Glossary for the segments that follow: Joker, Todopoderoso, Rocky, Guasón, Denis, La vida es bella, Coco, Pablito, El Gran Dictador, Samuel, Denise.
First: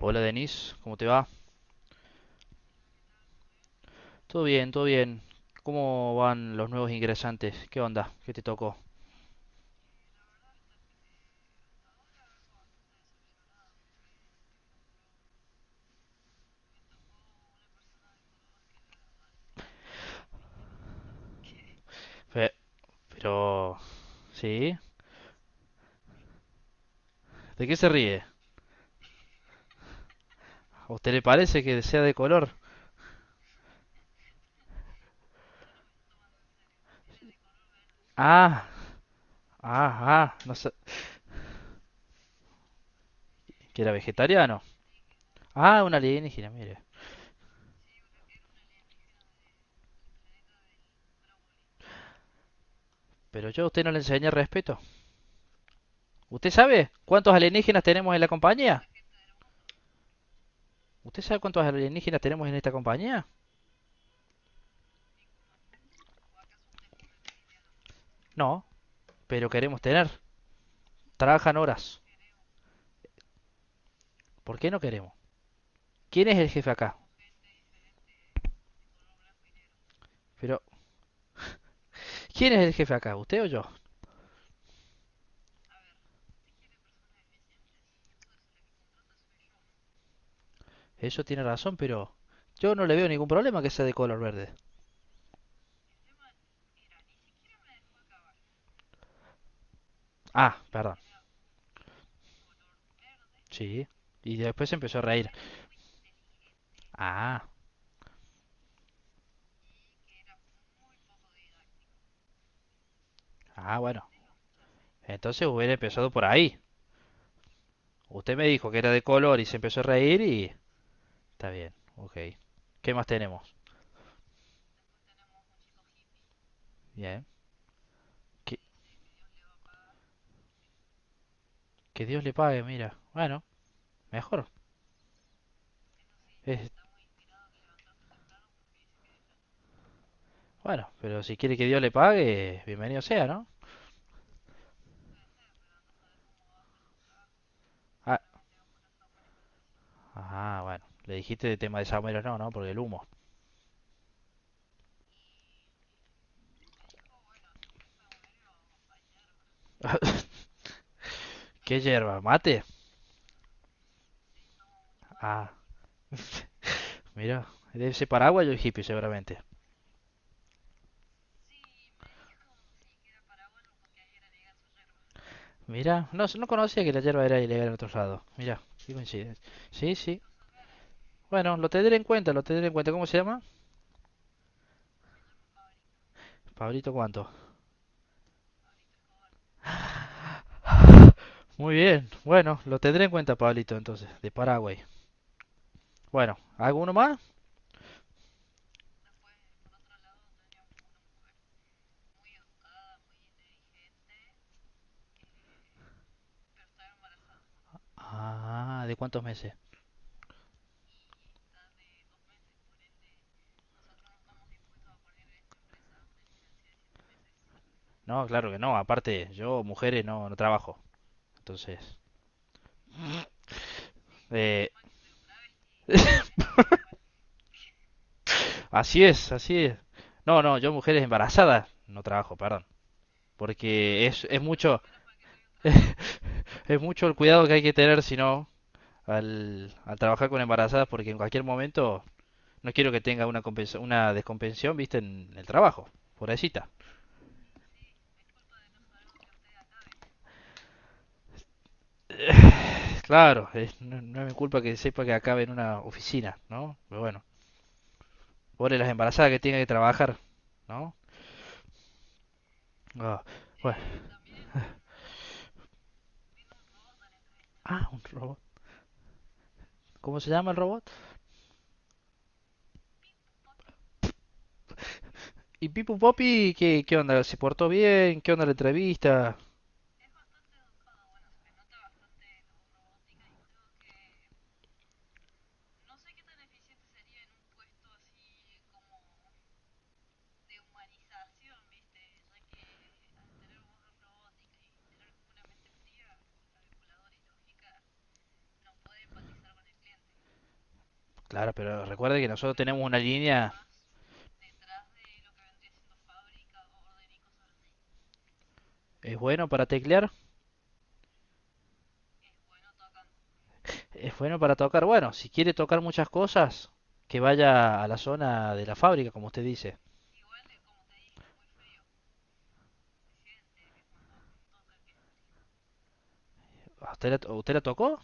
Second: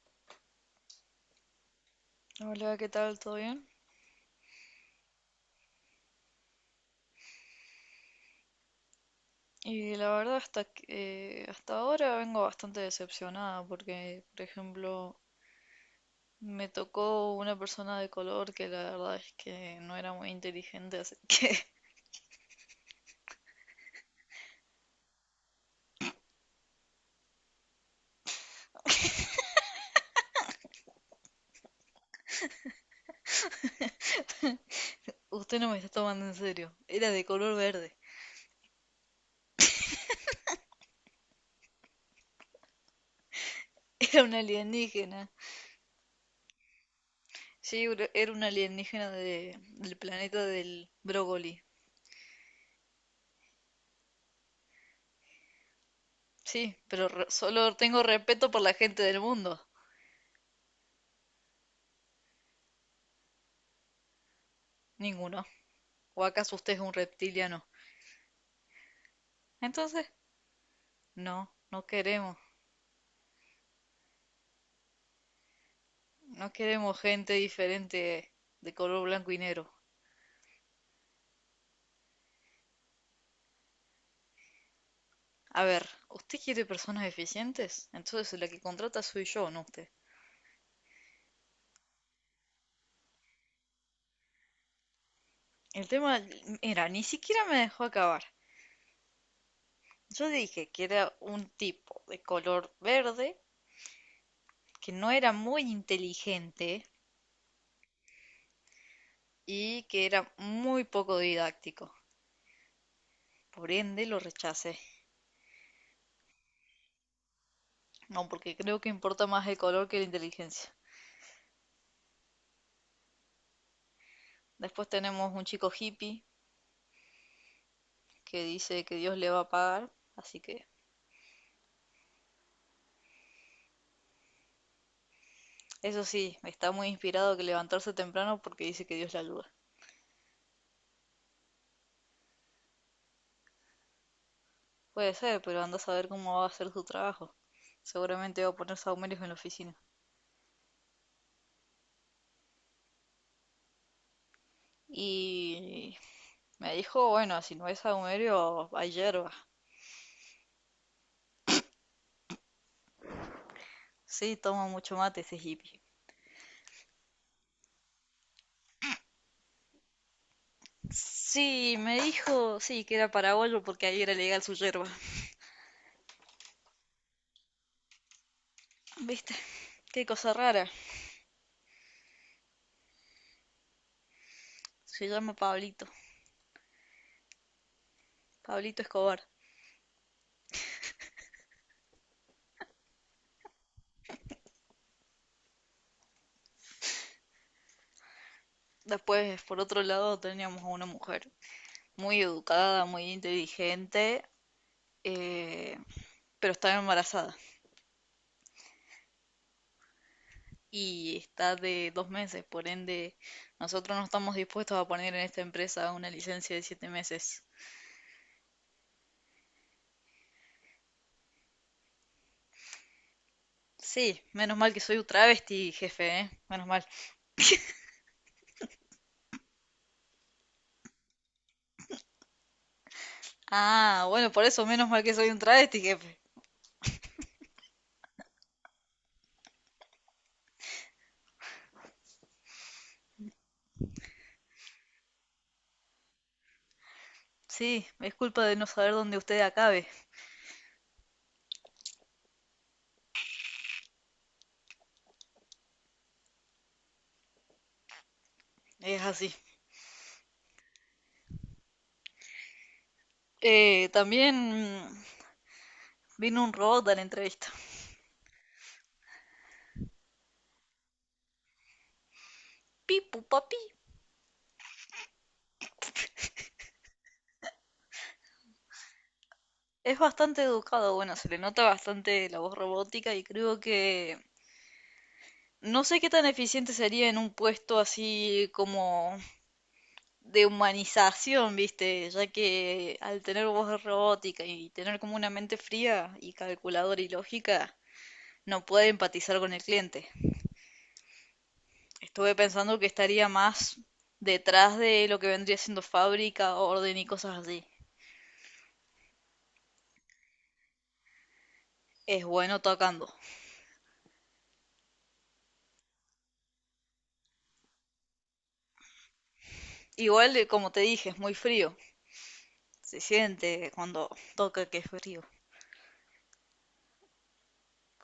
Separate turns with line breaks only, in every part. Hola, Denis, ¿cómo te va?
Hola, ¿qué tal? ¿Todo bien?
Todo bien, todo bien. ¿Cómo van los nuevos ingresantes? ¿Qué onda? ¿Qué te tocó?
Y la verdad hasta, hasta ahora vengo bastante decepcionada porque, por ejemplo, me tocó una persona de color que la verdad es que no era muy inteligente, así que
Fe- pero, ¿sí? ¿De qué se ríe? ¿A usted le parece que sea de color?
usted no me está tomando en serio. Era de color verde.
Ah, ah, ah, no sé, que era
Era un
vegetariano.
alienígena.
Ah, un alienígena, mire.
Sí, era un alienígena del planeta del brócoli.
Pero yo a usted no le enseñé respeto. ¿Usted
Sí,
sabe
pero
cuántos
solo
alienígenas
tengo
tenemos en la
respeto por la
compañía?
gente del mundo.
¿Usted sabe cuántos alienígenas tenemos en esta compañía?
Ninguno. ¿O acaso usted es un reptiliano?
No, pero queremos
Entonces,
tener.
no,
Trabajan
no
horas.
queremos.
¿Por qué no queremos? ¿Quién es el
No
jefe acá?
queremos gente diferente de color blanco y negro.
Pero ¿quién es el jefe acá? ¿Usted o yo?
A ver, ¿usted quiere personas eficientes? Entonces la que contrata soy yo, no usted.
Eso tiene razón, pero yo no le veo ningún problema que sea de color verde.
El tema, mira, ni siquiera me dejó acabar. Yo
Ah,
dije que
perdón.
era un tipo de color verde,
Sí. Y después
que
empezó a
no
reír.
era muy inteligente
Ah,
y que era muy poco didáctico. Por
ah,
ende,
bueno.
lo rechacé.
Entonces hubiera empezado por ahí.
No,
Usted me
porque
dijo que
creo que
era de
importa
color y
más el
se empezó a
color que la
reír y...
inteligencia.
Está bien, ok. ¿Qué más tenemos?
Después tenemos un chico hippie
Bien.
que
Que,
dice que Dios le va a pagar, así que
que Dios le pague, mira. Bueno, mejor.
eso sí,
Es-
está muy inspirado que levantarse temprano porque dice que Dios le ayuda.
Bueno, pero si quiere que Dios le pague, bienvenido sea, ¿no?
Puede ser, pero anda a saber cómo va a hacer su trabajo.
Ah,
Seguramente va a poner sahumerios en la oficina.
ah, bueno. Le dijiste de tema de Samuel, no, no, por el humo.
Y me dijo, bueno, si no es sahumerio, hay hierba.
¿Qué hierba? ¿Mate?
Sí, toma mucho mate ese
Ah,
hippie.
mira, debe ser paraguayo y hippie seguramente.
Sí, me dijo, sí, que era paraguayo porque ahí era legal su hierba.
Mira, no, no conocía que la hierba era ilegal en otros lados. Mira, qué
¿Viste?
coincidencia. Sí,
Qué
sí.
cosa rara.
Bueno, lo tendré en cuenta, lo tendré en cuenta. ¿Cómo se llama?
Se llama Pablito.
Pablito cuánto.
Pablito Escobar.
Muy bien, bueno, lo tendré en cuenta, Pablito, entonces, de Paraguay. Bueno, ¿hago uno más?
Después, por otro lado, teníamos a una mujer muy educada, muy inteligente, eh, pero estaba embarazada
Ah, ¿de cuántos meses?
y está de 2 meses, por ende nosotros no estamos dispuestos a poner en esta empresa una licencia de 7 meses.
No, claro que no, aparte, yo, mujeres, no, no trabajo. Entonces,
Sí, menos
eh,
mal que soy un travesti, jefe, ¿eh? Menos mal.
así es, así es. No, no, yo, mujeres embarazadas, no trabajo, perdón.
Ah,
Porque
bueno,
es
por eso
mucho.
menos mal que soy un travesti, jefe.
Es mucho el cuidado que hay que tener, si no, al trabajar con embarazadas, porque en cualquier momento no quiero que tenga una, una descompensación, viste, en el trabajo, pobrecita.
Sí, es culpa de no saber dónde usted acabe.
Claro, no, no es mi culpa que sepa que acabe en una oficina, ¿no? Pero bueno, pobre las
Es
embarazadas
así.
que tengan que trabajar, ¿no? Ah, bueno.
También vino un robot a la entrevista.
Ah, un robot. ¿Cómo se llama el robot?
Pipu, papi.
¿Y Pipu Popi qué, qué onda? ¿Se portó bien? ¿Qué onda la entrevista?
Es bastante educado, bueno, se le nota bastante la voz robótica y creo que no sé qué tan eficiente sería en un puesto así como de humanización, ¿viste? Ya que al tener voz robótica y tener como una mente fría y calculadora y lógica, no puede empatizar con el cliente.
Claro, pero recuerde que
Estuve
nosotros
pensando
tenemos
que
una
estaría
línea,
más detrás de lo que vendría siendo fábrica, orden y cosas así.
es bueno para teclear.
Es bueno tocando.
Es bueno para tocar. Bueno, si quiere tocar muchas cosas, que vaya a la zona de la fábrica, como usted dice.
Igual, como te dije, es muy frío. Se siente cuando toca que es frío.
¿A ¿usted la, usted la tocó?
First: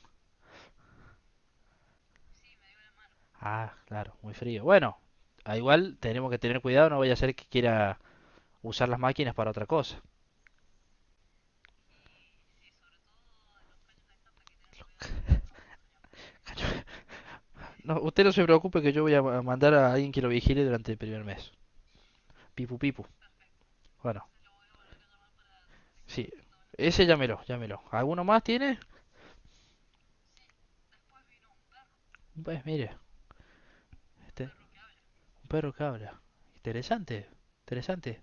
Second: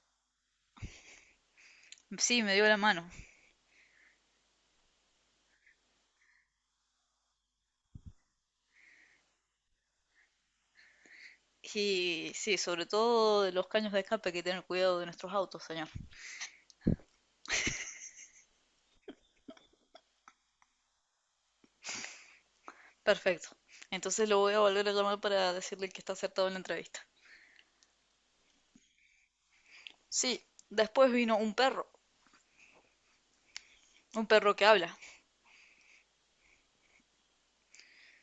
Sí, me dio la mano.
Ah, claro, muy frío. Bueno, a igual tenemos que tener cuidado, no vaya a ser que quiera usar las máquinas para otra cosa.
Y sí, sobre todo de los caños de escape, hay que tener cuidado de nuestros autos, señor.
No, usted no se preocupe que yo voy a mandar a alguien que lo vigile durante el primer mes. Pipu pipu.
Perfecto.
Bueno,
Entonces lo voy a volver a llamar para decirle que está
sí.
acertado en la entrevista.
Ese llámelo, llámelo. ¿Alguno más tiene?
Sí, después vino
Pues mire,
un
este,
perro que
un
habla.
perro que habla. Interesante, interesante.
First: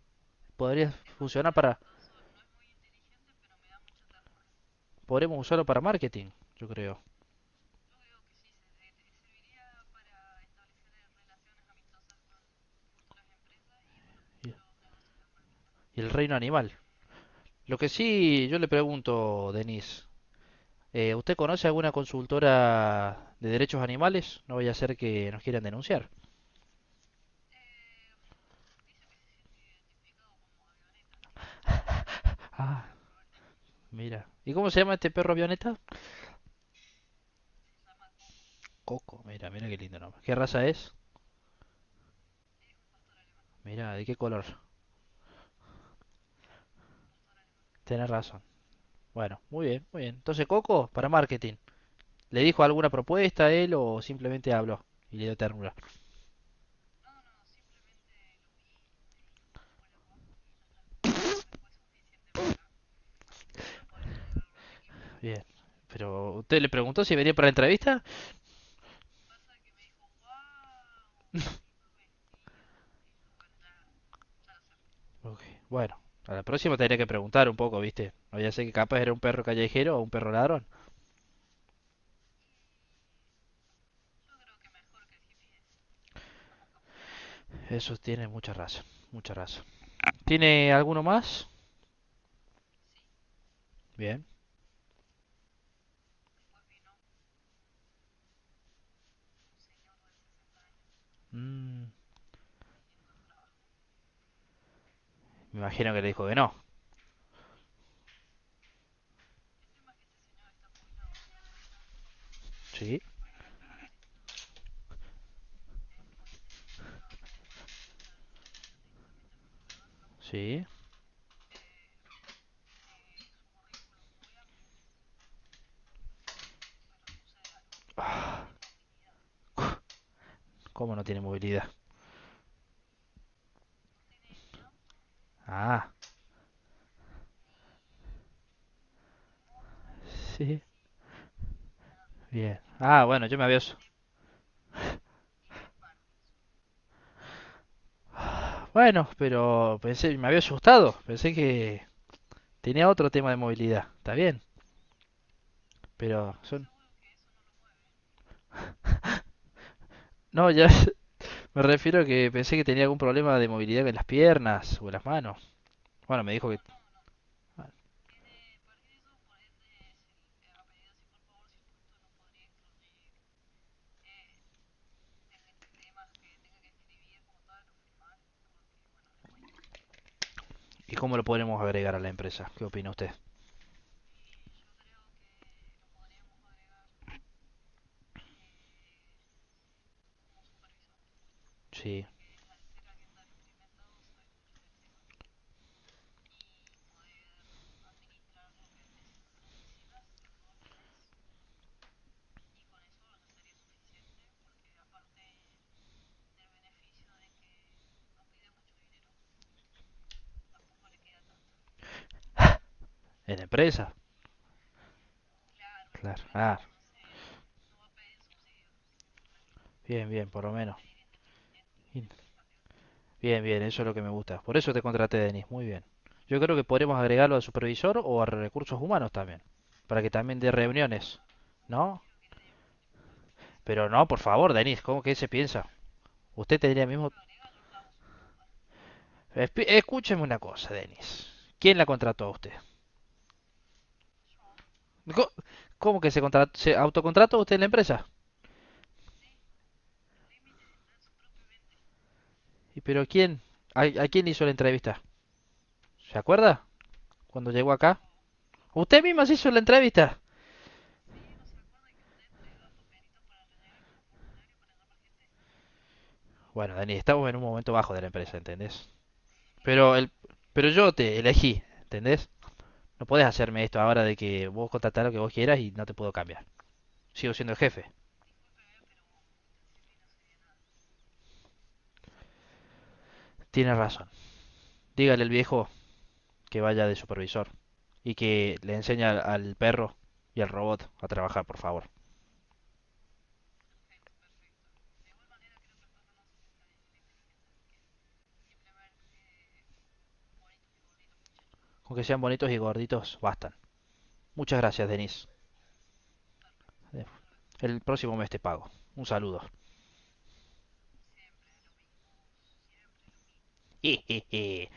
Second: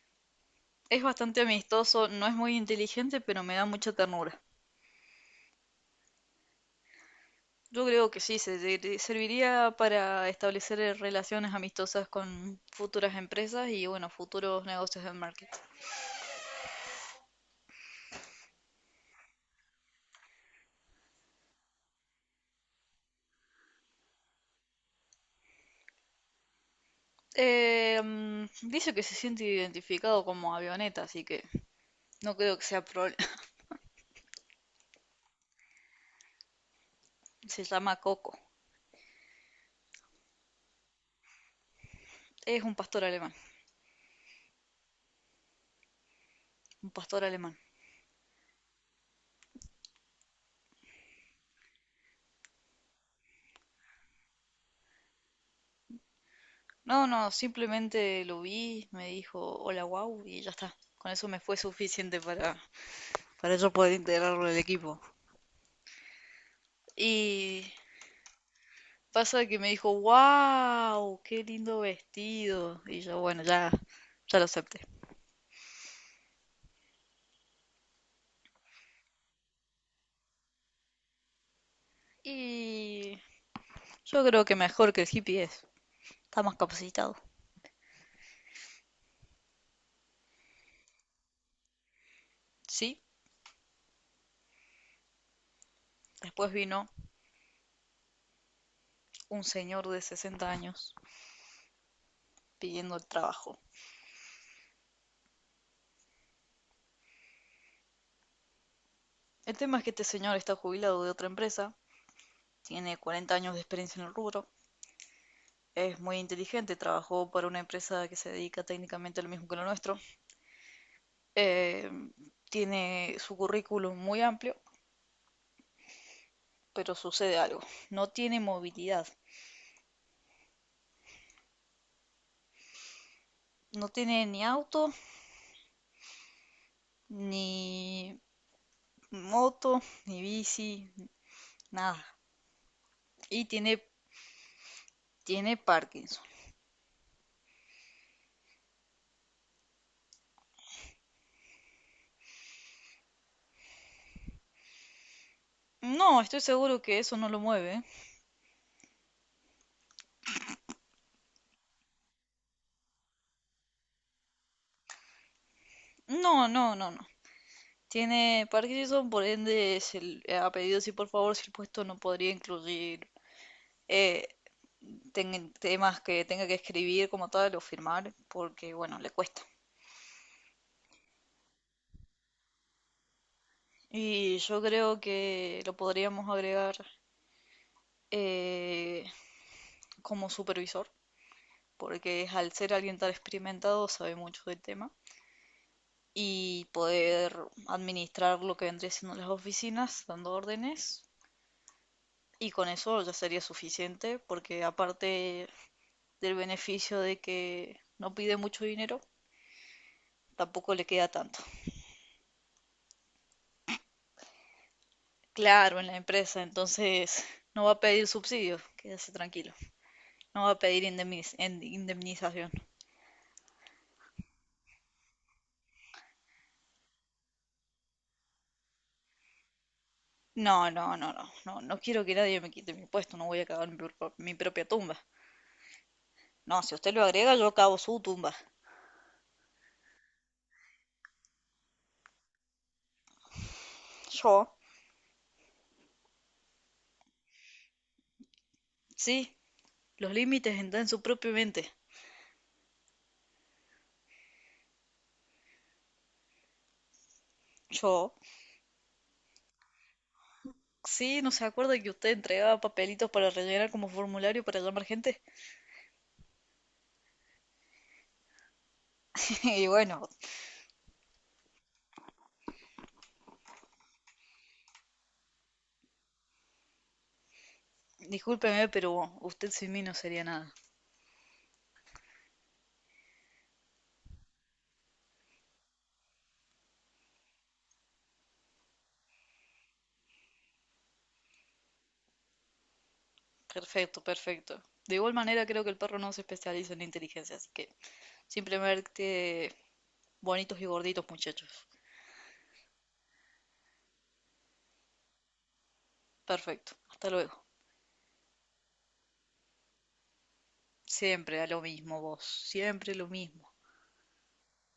Podría
Es bastante
funcionar para
amistoso, no es muy inteligente, pero me da mucha ternura.
podremos usarlo para marketing, yo creo.
Yo creo que sí, se serviría para establecer relaciones amistosas con futuras empresas y, bueno, futuros negocios de marketing.
Y el reino animal. Lo que sí, yo le pregunto, Denise, ¿usted conoce alguna consultora de derechos animales? No vaya a ser que nos quieran denunciar.
Dice que se siente identificado como avioneta, así que no creo que sea
Ah,
problema.
mira. ¿Y cómo se llama este perro avioneta?
Se llama Coco.
Coco, mira, mira qué lindo nombre. ¿Qué raza es?
Es un pastor alemán.
Mira, ¿de qué color?
Un pastor alemán.
Tenés razón. Bueno, muy bien, muy bien. Entonces, Coco, para marketing. ¿Le dijo alguna propuesta a él o simplemente habló y le dio ternura?
No, no, simplemente lo vi, me dijo hola wow y ya está. Con eso me fue suficiente para yo poder integrarlo al equipo.
Bien. Pero, ¿usted le preguntó si venía para la
Y
entrevista?
pasa que me dijo wow, qué lindo vestido. Y yo, bueno, ya, ya lo acepté.
Ok, bueno, a la próxima tendría que preguntar un poco, ¿viste? No, ya sé que capaz era un perro callejero o un perro ladrón.
Y yo creo que mejor que el hippie es. Está más capacitado.
Eso tiene mucha razón, mucha razón. ¿Tiene alguno más?
Sí.
Bien.
Después vino un señor de 60 años
Mm,
pidiendo el trabajo.
me imagino que le dijo que no.
El tema es que este señor está jubilado de otra empresa, tiene
Sí,
40 años de experiencia en el rubro, es muy inteligente, trabajó para una empresa que se dedica técnicamente a lo mismo que lo nuestro,
sí.
eh, tiene su currículum muy amplio, pero sucede algo, no tiene movilidad,
¿Cómo no tiene movilidad?
no tiene ni auto,
Ah,
ni moto, ni
sí.
bici, nada,
Bien. Ah, bueno, yo me
y
había...
tiene, tiene Parkinson.
Bueno, pero pensé, me había asustado. Pensé que tenía otro tema de movilidad. Está bien,
No,
pero
estoy
son...
seguro que eso no lo mueve, ¿eh?
No, ya me refiero a que pensé que tenía algún problema de movilidad en las piernas o en las manos. Bueno, me
No,
dijo que
no, no, no. Tiene Parkinson, por ende, ha pedido si por favor si el puesto no podría incluir eh, temas que tenga que escribir como tal o firmar, porque bueno, le cuesta.
¿y cómo lo podremos agregar a la empresa? ¿Qué opina usted?
Y yo creo que lo podríamos agregar eh, como supervisor,
Sí,
porque al ser alguien tan experimentado sabe mucho del tema y poder administrar lo que vendría siendo las oficinas, dando órdenes. Y con eso ya sería suficiente, porque aparte del beneficio de que no pide mucho dinero, tampoco le queda tanto.
en la empresa.
Claro, en la
Claro.
empresa,
Ah,
entonces no va a pedir subsidios, quédese tranquilo.
bien, bien, por
No va
lo
a
menos.
pedir indemnización.
Bien, bien, eso es lo que me gusta. Por eso te contraté, Denis. Muy bien. Yo creo que podremos agregarlo al supervisor o a recursos humanos también. Para que también dé
No, no, no,
reuniones.
no, no, no
¿No?
quiero que nadie me quite mi puesto, no voy a cavar
Pero no, por
mi
favor,
propia
Denis.
tumba.
¿Cómo que se piensa? Usted
No, si
tendría
usted lo
mismo...
agrega, yo cavo su tumba.
Escúcheme una cosa, Denis. ¿Quién la contrató a usted?
Yo.
¿Cómo que se autocontrató usted en la empresa?
Sí, los límites están en su propia mente.
¿Y pero quién? A quién hizo la entrevista? ¿Se acuerda? Cuando llegó acá.
Yo.
Usted mismo se hizo la entrevista.
Sí, ¿no se acuerda que usted entregaba papelitos para rellenar como formulario para llamar gente?
Bueno, Dani, estamos en un momento bajo de la empresa, ¿entendés?
Y
Pero
bueno,
el, pero yo te elegí, ¿entendés? No podés hacerme esto ahora de que vos contratás lo que vos quieras y no te puedo cambiar. Sigo siendo el jefe.
discúlpeme, pero usted sin mí no sería nada.
Tienes razón. Dígale al viejo que vaya de supervisor y que le enseñe al perro y al robot a trabajar, por favor.
Perfecto, perfecto. De igual manera, creo que el perro no se especializa en inteligencia, así que simplemente bonitos y gorditos, muchachos.
Con que sean bonitos y gorditos, bastan. Muchas gracias, Denis.
Perfecto. Hasta luego.
El próximo mes te pago. Un saludo.
Siempre a lo mismo vos. Siempre lo mismo.